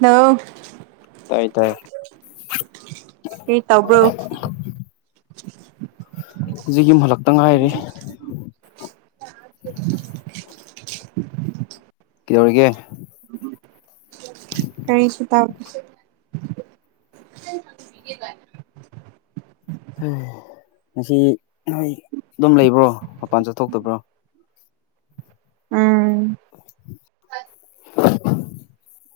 ꯅ ꯇꯥꯏ ꯇꯥꯏ ꯀꯔꯤ ꯇꯧꯕ꯭ꯔꯣ ꯍꯧꯖꯤꯛ ꯌꯨꯝ ꯍꯜꯂꯛꯇ ꯉꯥꯏꯔꯦ [inaudible] ꯀꯧꯔꯒ ꯀꯔꯤꯁꯨ ꯇꯧꯗꯦ [unintelligible] ꯉꯁꯤ ꯅꯣꯏ ꯑꯗꯨꯝ ꯂꯩꯕ꯭ꯔꯣ ꯃꯄꯥꯟ ꯆꯠꯊꯣꯛꯇꯕ꯭ꯔꯣ ꯎꯝ [inaudible]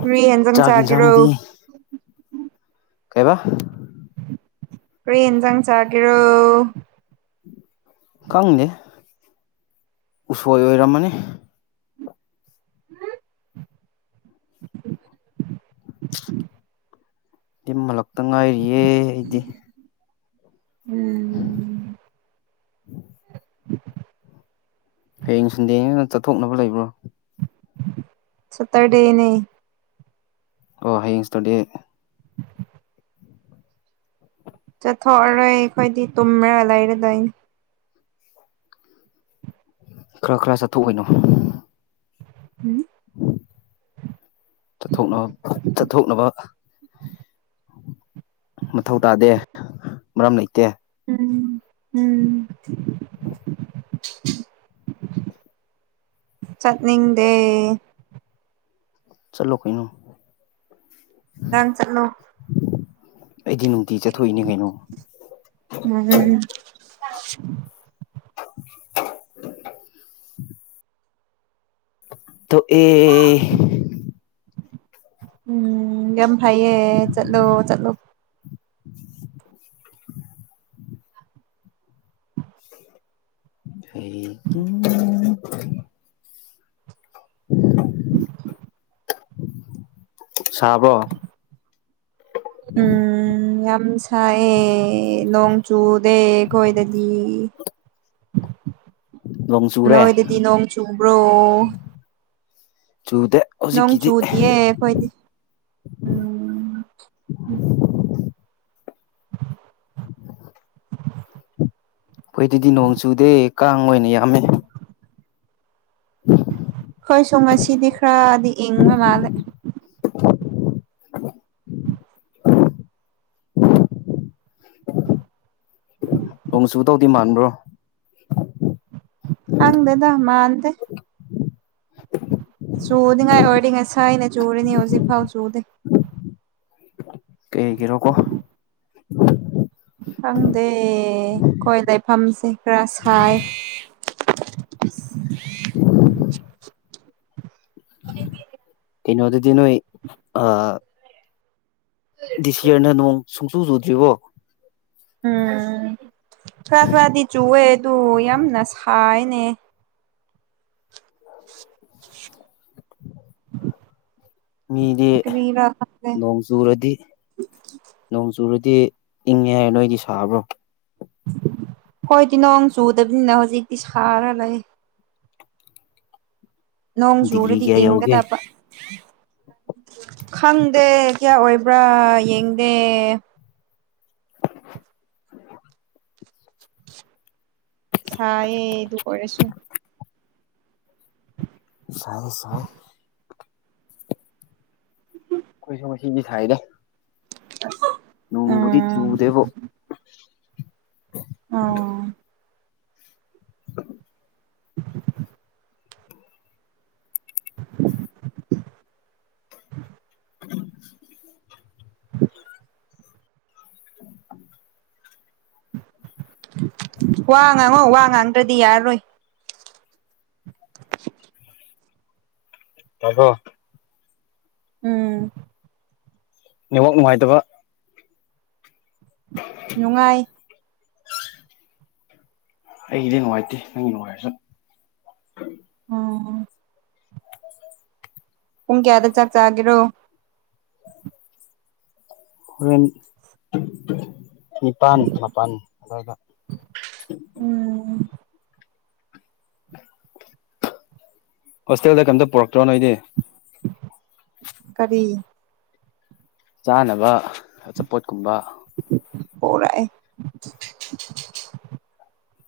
ꯐꯔꯤ ꯌꯦꯟꯖꯪ ꯆꯥꯛ ꯆꯥꯒꯔꯣ ꯀꯩꯕ ꯀꯔꯤꯟ ꯆꯪ ꯆꯒꯦꯔꯣ ꯈꯪꯗꯦ ꯎꯁꯣꯏ ꯑꯣꯏꯔꯝꯃꯅꯤ ꯎꯝ [inaudible] ꯏ ꯃꯜꯂꯛꯇ ꯉꯥꯏꯔꯤꯌꯦ ꯑꯩꯗꯤ ꯎꯝ ꯍꯌꯦꯡ ꯁꯟꯗꯦꯡꯅ ꯆꯠꯊꯣꯛꯅꯕ ꯂꯩꯕ꯭ꯔꯣ ꯁꯠꯇꯔ ꯗꯦꯅꯦ ꯑꯣ ꯍꯌꯦꯡ ꯁꯇꯗꯤ ꯆꯠꯊꯣꯛꯑꯔꯣꯏ ꯑꯩꯈꯣꯏꯗꯤ ꯇꯨꯝꯔ ꯂꯩꯔꯗꯣꯏꯅꯤ ꯈꯔ ꯈꯔ ꯆꯠꯊꯣꯛꯏꯅꯣ ꯎꯝ ꯆꯠꯊꯣꯛꯅꯕ ꯆꯠꯊꯣꯛꯅꯕ ꯃꯊꯧ ꯇꯥꯗꯦ ꯃꯔꯝ ꯂꯩꯇꯦ ꯎꯝ ꯎꯝ [inaudible] ꯆꯠꯅꯤꯡꯗꯦ ꯆꯠꯂꯣ ꯀꯩꯅꯣ ꯥꯅꯪ ꯆꯂꯣ ꯑꯩꯗꯤ ꯅꯨꯡꯇꯤ ꯆꯠꯊꯣꯛꯏꯅꯦ ꯀꯩꯅꯣ ꯎꯝ [inaudible] ꯇꯣꯛ ꯑꯦ ꯎꯝ ꯌꯥꯝ ꯐꯩꯌꯦ ꯆꯠꯂꯣ ꯆꯠꯂꯣ [inaudible] ꯍꯩ ꯀꯤꯡ [inaudible] ꯁꯥꯕ꯭ꯔꯣ ꯎꯝ ꯎꯝ ꯌꯥꯝ ꯁꯥꯌꯦ ꯅꯣꯡ ꯆꯨꯗꯦ ꯑꯩꯈꯣꯏꯗꯗꯤ ꯅꯣꯡ ꯆꯨꯔꯦ ꯅꯣꯏꯗꯗꯤ ꯅꯣꯡ ꯆꯨꯕ꯭ꯔꯣ ꯆꯨꯗꯦ ꯅꯣꯡ ꯍꯧꯖꯤꯛꯀꯤꯗꯤ ꯆꯨꯗꯤꯌꯦ ꯑꯩꯈꯣꯏꯗꯤ ꯎꯝ ꯑꯩꯈꯣꯏꯗꯗꯤ ꯅꯣꯡ ꯆꯨꯗꯦ ꯀꯥꯡ ꯑꯣꯏꯅ ꯌꯥꯝꯃꯦ ꯈꯣꯏꯁꯨꯨ ꯉꯁꯤꯗꯤ ꯈꯔꯗꯤ ꯏꯪꯕ ꯃꯥꯜꯂꯦ [inaudible] ꯅꯣꯡ ꯆꯨꯗꯧꯗꯤ ꯃꯥꯟꯕ꯭ꯔꯣ ꯍꯪꯗꯦꯗ ꯃꯥꯟꯗꯦ ꯆꯨꯅꯤꯉꯥꯏ ꯑꯣꯏꯔꯤ ꯉꯁꯥꯏꯅ ꯆꯨꯔꯤꯅꯤ ꯍꯧꯖꯤꯛꯐꯥꯎ ꯆꯨꯗꯦ ꯀꯩꯒꯤꯔꯣꯀꯣ ꯈꯪꯗꯦ ꯈꯣꯏ ꯂꯩꯐꯝꯁꯦ ꯈꯔ ꯁꯥꯏ [inaudible] [inaudible] ꯀꯩꯅꯣ ꯑꯗꯨꯗꯤ ꯅꯣꯏ ꯑꯥ ꯗꯤꯁꯏꯌꯥꯔꯅ ꯅꯣꯡ ꯁꯨꯡꯆꯨ ꯆꯨꯗ꯭ꯔꯤꯕꯣ ꯎꯝ ꯈꯔ ꯈꯔꯗꯤ ꯆꯨꯋꯦ ꯑꯗꯨ ꯌꯥꯝꯅ ꯁꯥꯏꯅꯦ [inaudible] ꯃꯤꯗꯤ ꯀꯔꯤꯔꯥ ꯈꯪꯗꯦ ꯅꯣꯡ ꯆꯨꯔꯗꯤ ꯅꯣꯡ ꯆꯨꯔꯗꯤ ꯏꯪꯉꯦ ꯍꯥꯏ ꯅꯣꯏꯗꯤ ꯁꯥꯕ꯭ꯔꯣ ꯈꯣꯏꯗꯤ ꯅꯣꯡ ꯆꯨꯗꯕꯅꯤꯅ ꯍꯧꯖꯤꯛꯇꯤ ꯁꯥꯔ ꯂꯩ ꯅꯣꯡ ꯗꯤꯒ꯭ꯔꯤ ꯖꯨꯔꯗꯤ ꯀꯌꯥ ꯌꯧꯒꯦ ꯏꯪꯒꯗꯕ ꯈꯪꯗꯦ ꯀꯌꯥ ꯑꯣꯏꯕ꯭ꯔꯥ ꯌꯦꯡꯗꯦ ꯁꯥꯏꯌꯦ ꯑꯗꯨ ꯑꯣꯏꯔꯁꯨ ꯁꯥꯏꯌꯦ ꯁꯥꯏꯌꯦ ꯈꯣꯏꯁꯨ ꯉꯁꯤꯗꯤ ꯁꯥꯏꯌꯦꯗ [inaudible] ꯅꯣꯡꯕꯨꯗꯤ ꯎꯝ ꯆꯨꯗꯦꯕꯣ ꯑꯣ [inaudible] ꯋꯥ ꯉꯥꯡꯉꯣ ꯋꯥ ꯉꯥꯡꯗ꯭ꯔꯗꯤ ꯌꯥꯔꯔꯣꯏ ꯇꯥꯕ꯭ꯔꯣ ꯎꯝ ꯅꯦꯋꯥꯛ ꯅꯨꯡꯉꯥꯏꯇꯕ ꯅꯨꯡꯉꯥꯏ ꯑꯩꯒꯤꯗꯤ ꯅꯨꯡꯉꯥꯏꯇꯦ ꯅꯪꯒꯤ ꯅꯨꯡꯉꯥꯏꯔꯁꯨ ꯎꯝ ꯄꯨꯡ ꯀꯌꯥꯗ ꯆꯥꯛ ꯆꯥꯒꯤꯔꯣ? ꯍꯣꯔꯦꯟ ꯅꯤꯄꯥꯟ ꯃꯥꯄꯟ ꯑꯗꯨꯋꯥꯏꯗ ꯎꯝ ꯎꯝ꯫ ꯍꯣꯁꯇꯦꯜꯗ ꯀꯝꯇ ꯄꯨꯔꯛꯇ꯭ꯔꯣ ꯅꯣꯏꯗꯤ? ꯀꯔꯤ? ꯆꯥꯅꯕ ꯑꯆꯥꯄꯣꯠꯀꯨꯝꯕ꯫ ꯄꯨꯔꯛꯑꯦ꯫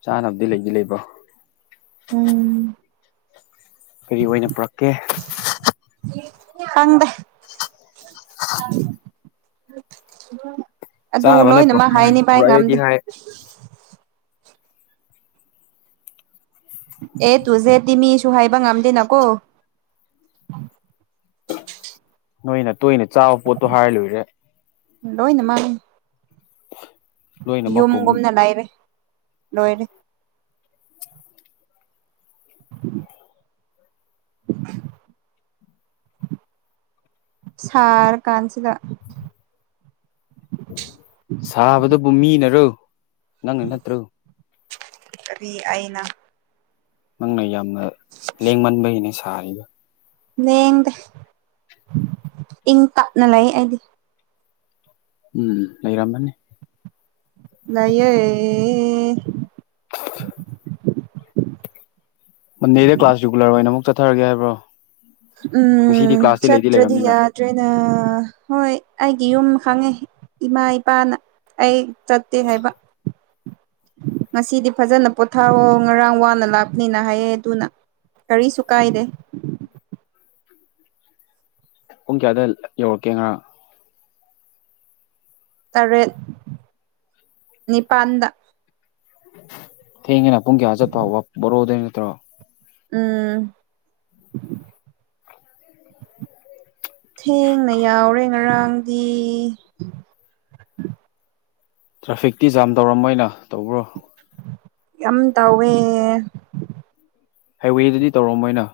ꯆꯥꯅꯕꯗꯤ ꯂꯩꯗꯤ ꯂꯩꯕ꯭ꯔꯣ? ꯎꯝ꯫ ꯀꯔꯤ ꯑꯣꯏꯅ ꯄꯨꯔꯛꯀꯦ? ꯈꯪꯗꯦ꯫ ꯑꯗꯨ ꯆꯥꯅꯕ ꯅꯣꯏ ꯂꯣꯏꯅꯃꯛ ꯄꯨꯔꯛꯄ꯭ꯔꯣ ꯍꯥꯏꯁꯦ ꯍꯥꯏꯅꯤ ꯕꯥꯏ ꯄꯨꯔꯛꯑꯦꯗꯤ ꯉꯝꯗꯦ꯫ ꯍꯥꯏ ꯑꯦ ꯇꯨ ꯖꯦꯠꯇꯤ ꯃꯤꯁꯨ ꯍꯥꯏꯕ ꯉꯝꯗꯦꯅꯀꯣ꯫ ꯅꯣꯏꯅ ꯇꯣꯏꯅ ꯆꯥꯕ ꯄꯣꯠꯇꯣ ꯍꯥꯏꯔ ꯂꯣꯏꯔꯦ꯫ ꯂꯣꯏꯅꯃꯛꯅꯦ꯫ ꯂꯣꯏꯅꯃꯛꯄꯨ ꯌꯨꯝꯒꯨꯝꯅ ꯂꯩꯔꯦ ꯂꯣꯏꯔꯦ꯫ [inaudible] [inaudible] ꯁꯥꯔ ꯀꯥꯟꯁꯤꯗ꯫ ꯁꯥꯕꯗꯨꯕꯨ ꯃꯤꯅꯔꯣ? ꯅꯪꯅ ꯅꯠꯇ꯭ꯔꯣ? ꯀꯔꯤ ꯑꯩꯅ? ꯅꯪꯅ ꯌꯥꯝꯅ ꯂꯦꯡꯃꯟꯕꯩꯅꯦ ꯁꯥꯔꯤꯗꯣ꯫ ꯂꯦꯡꯗꯦ ꯏꯪ ꯇꯞꯅ ꯂꯩꯏ ꯑꯩꯗꯤ꯫ ꯎꯝ ꯂꯩꯔꯝꯃꯅꯤ꯫ ꯂꯩꯌꯦ꯫ [unintelligible] ꯃꯟꯗꯦꯗ ꯀ꯭ꯂꯥꯁ ꯔꯤꯒꯨꯂꯔ ꯑꯣꯏꯅ ꯑꯃꯨꯛ ꯆꯠꯊꯔꯒꯦ ꯍꯥꯏꯕ꯭ꯔꯣ? ꯉꯁꯤꯗꯤ ꯎꯝ ꯀ꯭ꯂꯥꯁꯇꯤ ꯂꯩꯗꯤ ꯆꯠꯇ꯭ꯔꯗꯤ ꯂꯩꯔꯕꯅꯤꯅ ꯌꯥꯠ ꯇ꯭ꯔꯦꯅ ꯍꯣꯏ ꯑꯩꯒꯤ ꯌꯨꯝ ꯈꯪꯉꯦ ꯏꯃꯥ ꯏꯄꯥꯅ ꯑꯩ ꯆꯠꯇꯦ ꯍꯥꯏꯕ꯫ ꯉꯁꯤꯗꯤ ꯐꯖꯅ ꯄꯣꯊꯥꯑꯣ ꯉꯔꯥꯡ ꯋꯥꯅ ꯂꯥꯛꯄꯅꯤꯅ ꯍꯥꯏꯌꯦ ꯑꯗꯨꯅ ꯀꯔꯤꯁꯨ ꯀꯥꯏꯗꯦ꯫ ꯄꯨꯡ ꯀꯌꯥ ꯑꯗꯨꯋꯥꯏ ꯌꯧꯔꯛꯀꯦ ꯉꯔꯥꯡ ꯇꯔꯦꯠ ꯅꯤꯄꯥꯟꯗ꯫ ꯊꯦꯡꯉꯦꯅ ꯄꯨꯡ ꯀꯌꯥ ꯆꯠꯄꯕ ꯍꯧꯕ ꯕꯥꯔꯣꯗꯩ ꯅꯠꯇ꯭ꯔꯣ? ꯎꯝ꯫ ꯊꯦꯡꯅ ꯌꯥꯎꯔꯦ ꯉꯔꯥꯡꯗꯤ꯫ ꯇ꯭ꯔꯥꯐꯤꯛꯇꯤ ꯖꯥꯝ ꯇꯧꯔꯝꯃꯣꯏꯅ ꯇꯧꯕ꯭ꯔꯣ? ꯌꯥꯝ ꯇꯥꯎꯋꯦ꯫ ꯍꯥꯏꯋꯦꯗꯗꯤ ꯇꯧꯔꯝꯃꯣꯏꯅ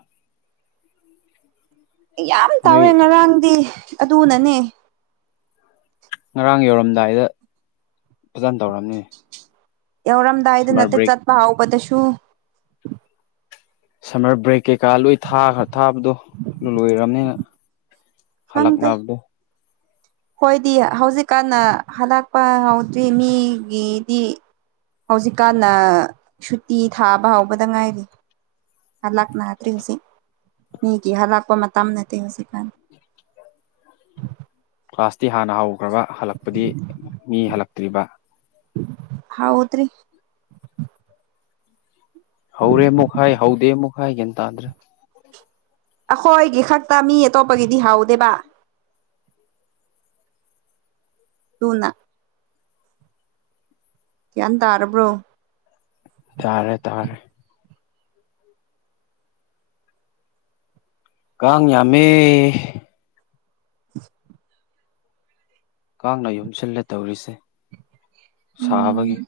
[inaudible] ꯌꯥꯝ ꯅꯣꯏ ꯇꯥꯎꯋꯦ ꯉꯔꯥꯡꯗꯤ ꯑꯗꯨꯅꯅꯦ꯫ ꯉꯔꯥꯡ ꯌꯧꯔꯝꯗꯥꯏꯗ ꯐꯖꯅ ꯇꯧꯔꯝꯅꯤ꯫ ꯌꯧꯔꯝꯗꯥꯏꯗ ꯁꯝꯃꯔ ꯅꯠꯇꯦ ꯕ꯭ꯔꯦꯛ ꯆꯠꯄ ꯍꯧꯕꯗꯁꯨ꯫ ꯁꯝꯃꯔ ꯕ꯭ꯔꯦꯛ ꯀꯩꯀꯥ ꯂꯣꯏ ꯊꯥꯈ꯭ꯔ ꯊꯥꯕꯗꯣ ꯑꯗꯨ ꯂꯣꯏꯔꯝꯅꯤꯅ ꯍꯜꯂꯛꯅꯕꯗꫭ ꯑꯈꫭꯏꯗꯤ ꯍꯧꯖꯤꯛꯀꯥꯟꯅꯥ ꯍꯂꯛꯄꯥ ꯍꯧꯗ꯭ꯔꯤ ꯃꯤꯒꯤꯗꯤ ꯍꯧꯖꯤꯛꯀꯥꯟꯅ ꯁꯨꯇꯤ ꯊꯥꯕ ꯍꯥꯎꯕꯗ ꯉꯥꯏꯔꯤ ꯍꯜꯂꯥꯛꯅꯗ꯭ꯔꯤ ꯍꯧꯖꯤꯛ ꯃꯤꯒꯤ ꯍꯂꯥꯛꯄꯥ ꯃꯇꯝ ꯅꯠꯇꯦ ꯍꯧꯖꯤꯛꯀꯥꯟ ꯀ꯭ꯂꯥꯁꯇꯤ ꯍꯥꯟꯅ ꯍꯧꯈ꯭ꯔꯕ ꯍꯜꯂꯛꯄꯗꯤ ꯃꯤ ꯍꯜꯂꯛꯇ꯭ꯔꯤꯕ ꯍꯧꯗ꯭ꯔꯤ ꯍꯧꯔꯦ ꯑꯃꯨꯛ ꯍꯥꯏ ꯍꯧꯗꯦ ꯑꯃꯨꯛ ꯍꯥꯏ ꯒ꯭ꯌꯥꯟ ꯇꯥꯗ꯭ꯔꯦ ꯑꯩꯈꯣꯏꯒꯤ ꯈꯛꯇꯥ ꯃꯤ ꯑꯇꯣꯞꯄꯒꯤꯗꯤ ꯍꯥꯎꯗꯦꯕ ꯑꯗꯨꯅꯥ ꯒ꯭ꯌꯥꯟ ꯇꯥꯔꯕ꯭ꯔꯣ ꯇꯥꯔꯦ ꯇꯥꯔꯦ ꯀꯥꯡ ꯌꯥꯝꯃꯦ [inaudible] ꯀꯥꯡꯅ ꯌꯨꯝꯁꯤꯜꯂꯦ ꯇꯧꯔꯤꯁꯦ ꯁꯥꯕꯒꯤ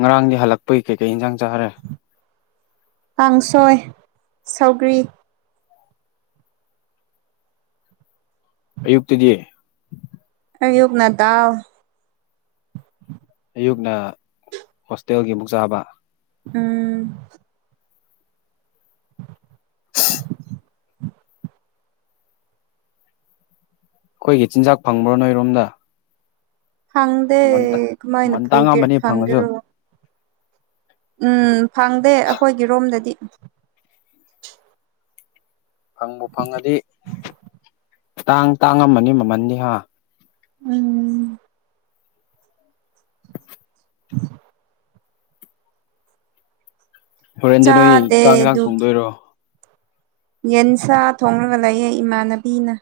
ꯉꯔꯥꯡꯗꯤ ꯍꯜꯂꯛꯄꯒꯤ ꯀꯩꯀꯩ ꯏꯟꯁꯥꯡ ꯆꯥꯔꯦ ꯀꯥꯡꯁꯣꯏ ꯁꯧꯒ꯭ꯔꯤ ꯑꯌꯨꯛꯇꯗꯤ ꯑꯌꯨꯛꯅꯥ ꯗꯥꯜ ꯑꯌꯨꯛꯅꯥ ꯍꯣꯁꯇꯦꯜꯒꯤ ꯑꯃꯨꯛ ꯆꯥꯕ ꯎꯝ ꯑꯩꯈꯣꯏꯒꯤ ꯆꯤꯟꯖꯥꯛ ꯐꯪꯕ꯭ꯔꯣ ꯅꯣꯏꯔꯣꯝꯗ ꯐꯪꯗꯦ ꯃꯃꯟ ꯀꯃꯥꯏꯅ ꯃꯃꯟ ꯐꯨꯒꯦ ꯇꯥꯡꯉꯝꯃꯅꯤ ꯐꯪꯉꯁꯨ ꯐꯪꯒꯦꯔꯣ ꯎꯝ ꯐꯪꯗꯦ ꯑꯩꯈꯣꯏꯒꯤ ꯔꯣꯝꯗꯗꯤ ꯐꯪꯕꯨ ꯐꯪꯉꯗꯤ ꯇꯥꯡ ꯇꯥꯡꯉꯝꯃꯅꯤ ꯃꯥꯃꯜꯗꯤ ꯍꯥ ꯎꯝ ꯎ [unintelligible] ꯍꯣꯔꯦꯟꯗꯤ ꯅꯣꯏ ꯆꯥꯗꯦ ꯆꯥꯛ ꯌꯦꯟꯁꯥꯡ ꯑꯗꯨ ꯊꯣꯡꯗꯣꯏꯔꯣ ꯌꯦꯟꯁꯥ ꯊꯣꯡꯂꯒ ꯂꯩꯌꯦ ꯏꯃꯥꯟꯅꯕꯤꯅ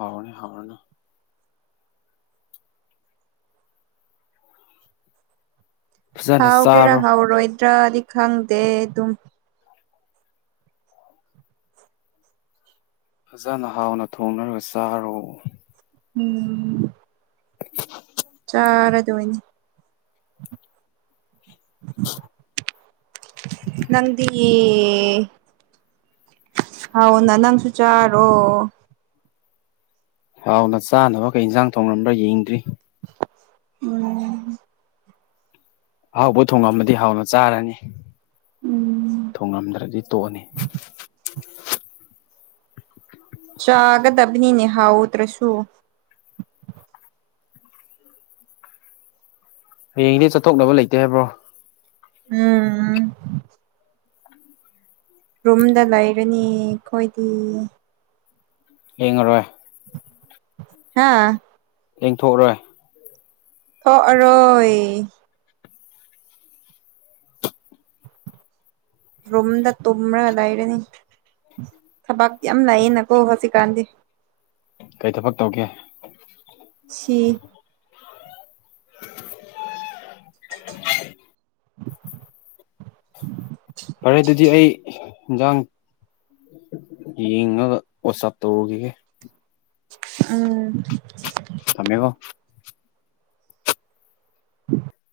ꯍꯥꯎꯔꯅꯤ ꯍꯥꯎꯔꯅꯤ ꯐꯖꯅ ꯍꯥꯎꯒꯦꯔꯥ ꯆꯥꯔꯣ ꯍꯥꯎꯔꯣꯏꯗ꯭ꯔꯥꯗꯤ ꯈꯪꯗꯦ ꯑꯗꯨꯝ ꯐꯖꯅꯥ ꯍꯥꯎꯅ ꯊꯣꯡꯔꯒ ꯆꯥꯔꯣ ꯎꯝ ꯏ [unintelligible] ꯆꯔꯥꯗꯣꯏꯅꯤ ꯅꯪꯗꯤ ꯍꯥꯎꯅ ꯅꯪꯁꯨꯨ ꯆꯥꯔꯣ ꯍꯥꯎꯅ ꯆꯥꯅꯕ ꯀꯩ ꯏꯟꯖꯥꯡ ꯊꯣꯡꯉꯝꯕ꯭ꯔꯥ ꯌꯦꯡꯗ꯭ꯔꯤ ꯎꯝ ꯑꯍꯥꯎꯕ ꯊꯣꯡꯉꯝꯝꯕꯗꯤ ꯍꯥꯎꯅ ꯆꯥꯔꯅꯤ ꯎꯝ ꯊꯣꯡꯉꯝꯗ꯭ꯔꯗꯤ ꯇꯣꯛꯑꯅꯤ ꯆꯥꯒꯗꯕꯅꯤꯅꯦ ꯍꯥꯎꯗ꯭ꯔꯥꯁꯨ ꯍꯌꯦꯡꯗꯤ ꯆꯠꯊꯣꯛꯅꯕ ꯂꯩꯇꯦ ꯍꯥꯏꯕ꯭ꯔꯣ ꯎꯝ ꯔꯨꯝꯗ ꯂꯩꯔꯅꯤ ꯑꯩꯈꯣꯏꯗꯤ ꯌꯦꯡꯉꯔꯣꯏ ꯍꯥꯥ ꯌꯦꯡꯊꯣꯛꯑꯔꯣꯏ ꯊꯣꯛ ꯑꯔꯣꯏ ꯔꯨꯝꯗ ꯇꯨꯝꯔꯒ ꯂꯩꯔꯅꯤ ꯊꯕꯛ ꯌꯥꯝ ꯂꯩꯌꯦꯅꯀꯣ ꯍꯧꯖꯤꯛꯀꯥꯟꯗꯤ ꯀꯩ ꯊꯕꯛ ꯇꯧꯒꯦ ꯁꯤ [unintelligible] [inaudible] ꯐꯔꯦ ꯑꯗꯨꯗꯤ ꯑꯩ ꯍꯤꯟꯖꯥꯡ ꯌꯦꯡꯉꯒ ꯋꯥꯆꯞ ꯇꯧꯔꯨꯈꯤꯒꯦ ꯎꯝ ꯊꯃꯃꯦꯒꯣ